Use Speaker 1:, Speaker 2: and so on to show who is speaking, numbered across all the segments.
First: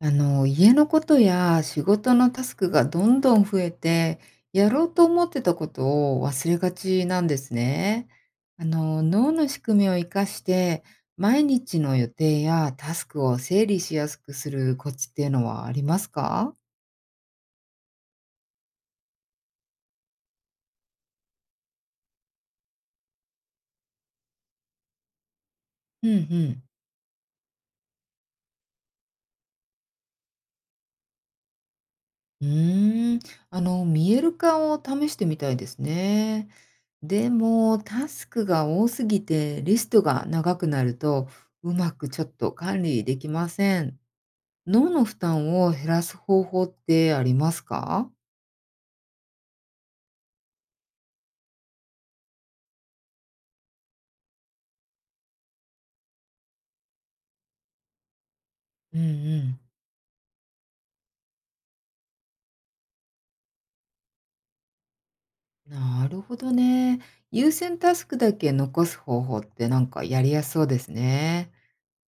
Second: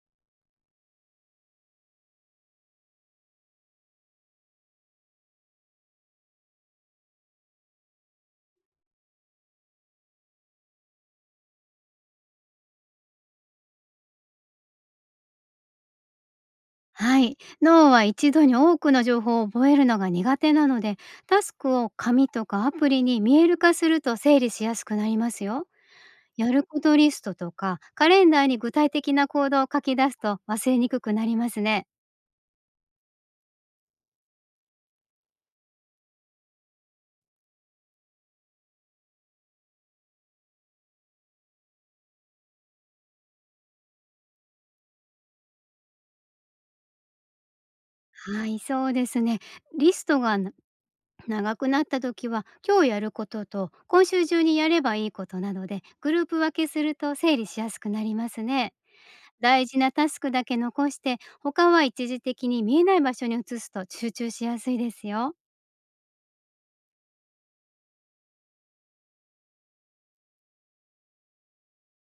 Speaker 1: 家のことや仕事のタスクがどんどん増えて、やろうと思ってたことを忘れがちなんですね。脳の仕組みを活かして、毎日の予定やタスクを整理しやすくするコツっていうのはありますか？
Speaker 2: はい。脳は一度に多くの情報を覚えるのが苦手なので、タスクを紙とかアプリに見える化すると整理しやすくなりますよ。
Speaker 1: うんう
Speaker 2: や
Speaker 1: ん。
Speaker 2: ることリストとかカレンダーに具体的な行動を書き出すと忘れにくくなりますね。
Speaker 1: うーん。見える化を試してみたいですね。でも、タスクが多すぎて、リストが長くなると、うまくちょっと管理できません。脳の負担を減らす方法ってありますか？
Speaker 2: はい、そうですね。リストが長くなった時は、今日やることと今週中にやればいいことなどでグループ分けすると整理しやすくなりますね。
Speaker 1: うんうん。
Speaker 2: 大事なタスクだけ残して、他は一時的に見えない場所に移すと集中しやすいですよ。
Speaker 1: なるほどね。優先タスクだけ残す方法ってなんかやりやすそうですね。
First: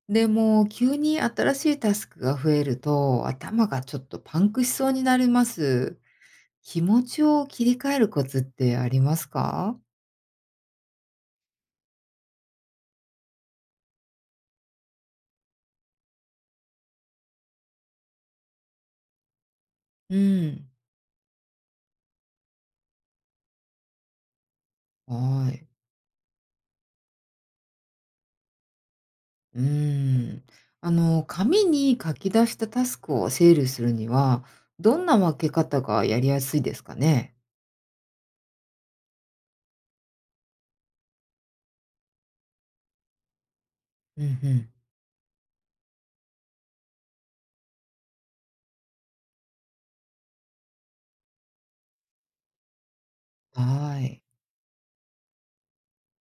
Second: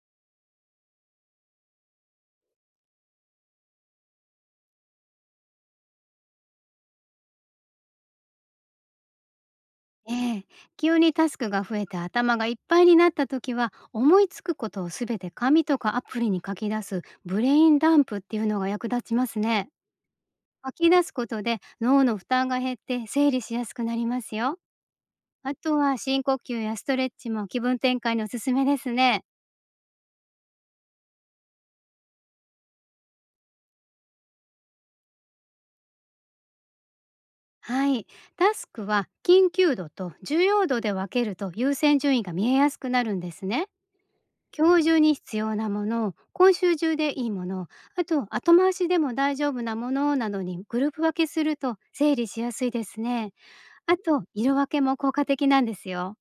Speaker 1: でも急に新しいタスクが増えると頭がちょっとパンクしそうになります。気持ちを切り替えるコツってありますか？
Speaker 2: ええ、急にタスクが増えて頭がいっぱいになった時は、思いつくことをすべて紙とかアプリに書き出すブレインダンプっていうのが役立ちますね。
Speaker 1: うん。
Speaker 2: 書き出すことで脳の負担が減って整理しやすくなりますよ。
Speaker 1: は
Speaker 2: あ
Speaker 1: い。
Speaker 2: とは深呼吸やストレッチも気分転換におすすめですね。
Speaker 1: うーん。紙に書き出したタスクを整理するには、どんな分け方がやりやすいですかね？
Speaker 2: はい。タスクは緊急度と重要度で分けると、優先順位が見えやすくなるんですね。
Speaker 1: うんうん。
Speaker 2: 今日中に必要なもの、今週中でいいもの、あと後回しでも大丈夫なものなどにグループ分けすると整理しやすいですね。あ
Speaker 1: はい。
Speaker 2: と、色分けも効果的なんですよ。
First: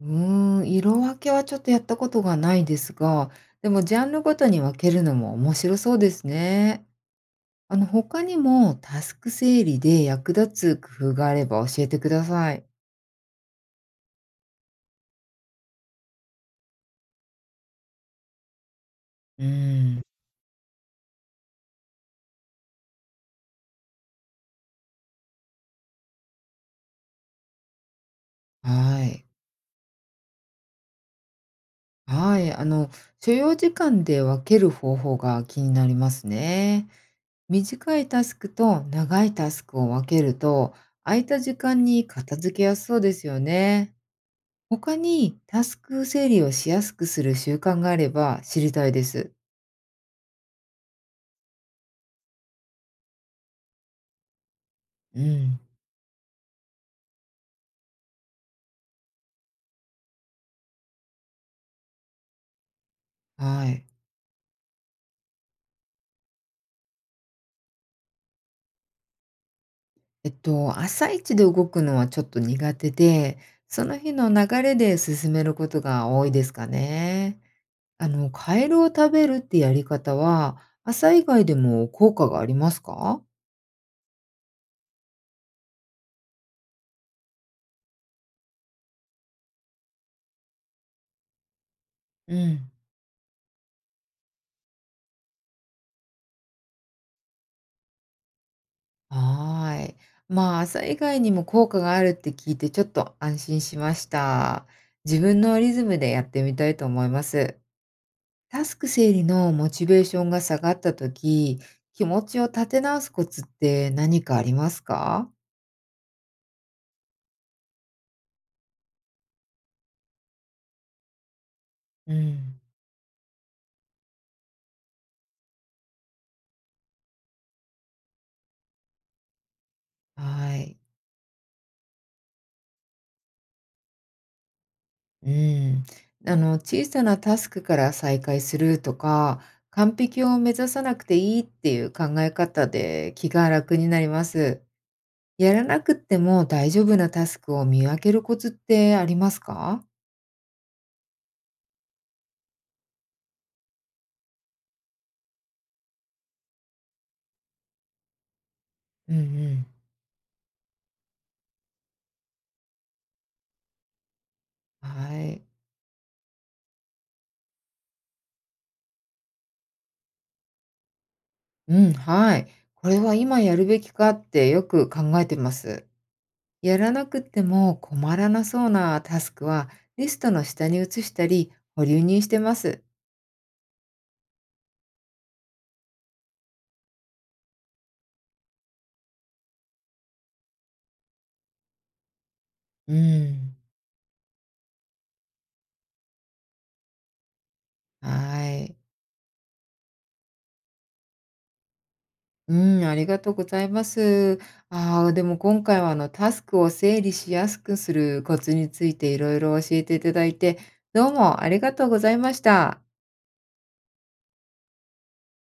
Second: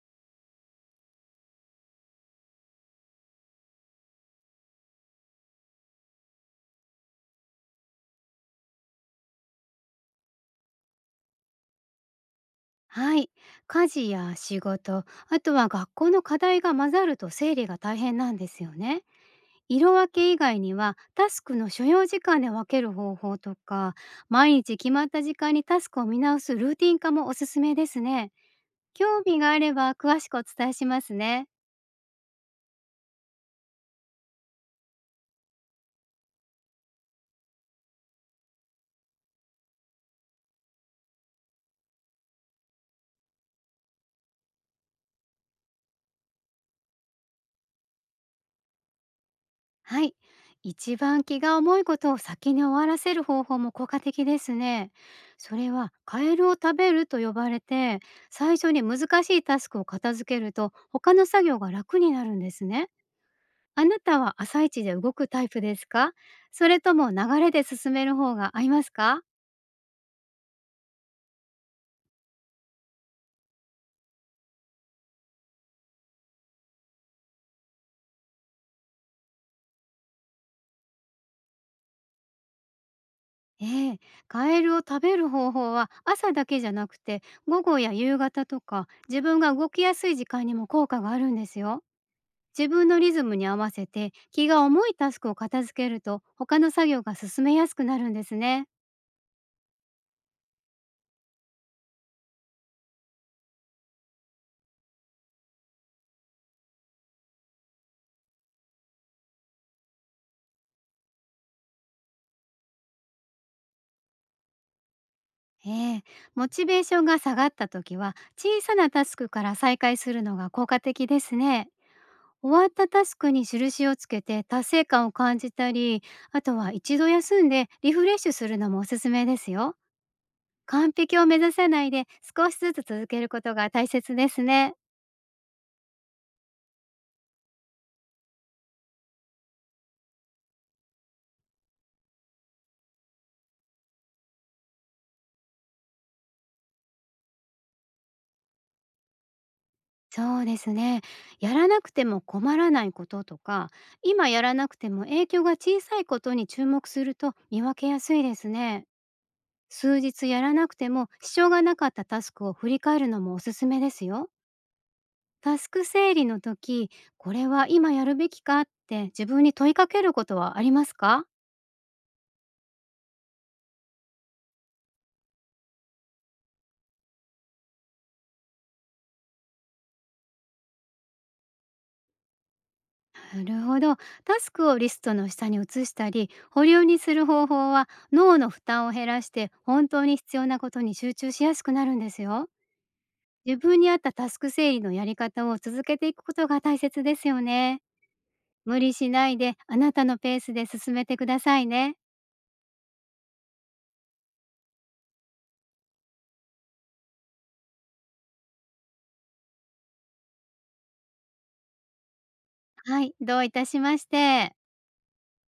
Speaker 1: うーん、色分けはちょっとやったことがないですが、でもジャンルごとに分けるのも面白そうですね。他にもタスク整理で役立つ工夫があれば教えてください。
Speaker 2: はい。家事や仕事、あとは学校の課題が混ざると整理が大変なんですよね。
Speaker 1: うー
Speaker 2: 色
Speaker 1: ん、
Speaker 2: 分け以外には、タスクの所要時間で分ける方法とか、毎日決まった時間にタスクを見直すルーティン化もおすすめですね。
Speaker 1: は
Speaker 2: 興
Speaker 1: い。
Speaker 2: 味があれば詳しくお伝えしますね。
Speaker 1: はい。あの、所要時間で分ける方法が気になりますね。短いタスクと長いタスクを分けると、空いた時間に片付けやすそうですよね。他にタスク整理をしやすくする習慣があれば知りたいです。
Speaker 2: はい。一番気が重いことを先に終わらせる方法も効果的ですね。
Speaker 1: う
Speaker 2: そ
Speaker 1: ん。
Speaker 2: れはカエルを食べると呼ばれて、最初に難しいタスクを片付けると他の作業が楽になるんですね。
Speaker 1: はい。
Speaker 2: あなたは朝一で動くタイプですか？それとも流れで進める方が合いますか？
Speaker 1: 朝一で動くのはちょっと苦手で、その日の流れで進めることが多いですかね。カエルを食べるってやり方は、朝以外でも効果がありますか？
Speaker 2: ええ、カエルを食べる方法は朝だけじゃなくて、午後や夕方とか自分が動きやすい時間にも効果があるんですよ。
Speaker 1: う
Speaker 2: 自
Speaker 1: ん。
Speaker 2: 分のリズムに合わせて気が重いタスクを片付けると、他の作業が進めやすくなるんですね。
Speaker 1: はーい。まあ、朝以外にも効果があるって聞いてちょっと安心しました。自分のリズムでやってみたいと思います。タスク整理のモチベーションが下がった時、気持ちを立て直すコツって何かありますか？
Speaker 2: ええ、モチベーションが下がった時は、小さなタスクから再開するのが効果的ですね。
Speaker 1: う
Speaker 2: 終
Speaker 1: ん。
Speaker 2: わったタスクに印をつけて達成感を感じたり、あとは一度休んでリフレッシュするのもおすすめですよ。
Speaker 1: はい。
Speaker 2: 完璧を目指さないで、少しずつ続けることが大切ですね。
Speaker 1: うん。小さなタスクから再開するとか、完璧を目指さなくていいっていう考え方で気が楽になります。やらなくっても大丈夫なタスクを見分けるコツってありますか？
Speaker 2: そうですね。やらなくても困らないこととか、今やらなくても影響が小さいことに注目すると見分けやすいですね。
Speaker 1: うんうん。
Speaker 2: 数日やらなくても支障がなかったタスクを振り返るのもおすすめですよ。
Speaker 1: はい。
Speaker 2: タスク整理の時、これは今やるべきかって自分に問いかけることはありますか？
Speaker 1: うん、はい。これは今やるべきかってよく考えてます。やらなくても困らなそうなタスクはリストの下に移したり保留にしてます。
Speaker 2: なるほど。タスクをリストの下に移したり、保留にする方法は脳の負担を減らして本当に必要なことに集中しやすくなるんですよ。
Speaker 1: うん。
Speaker 2: 自分に合ったタスク整理のやり方を続けていくことが大切ですよね。
Speaker 1: はい。
Speaker 2: 無理しないであなたのペースで進めてくださいね。
Speaker 1: うん、ありがとうございます。ああ、でも今回はあのタスクを整理しやすくするコツについていろいろ教えていただいて、どうもありがとうございました。
Speaker 2: はい、どういたしまして。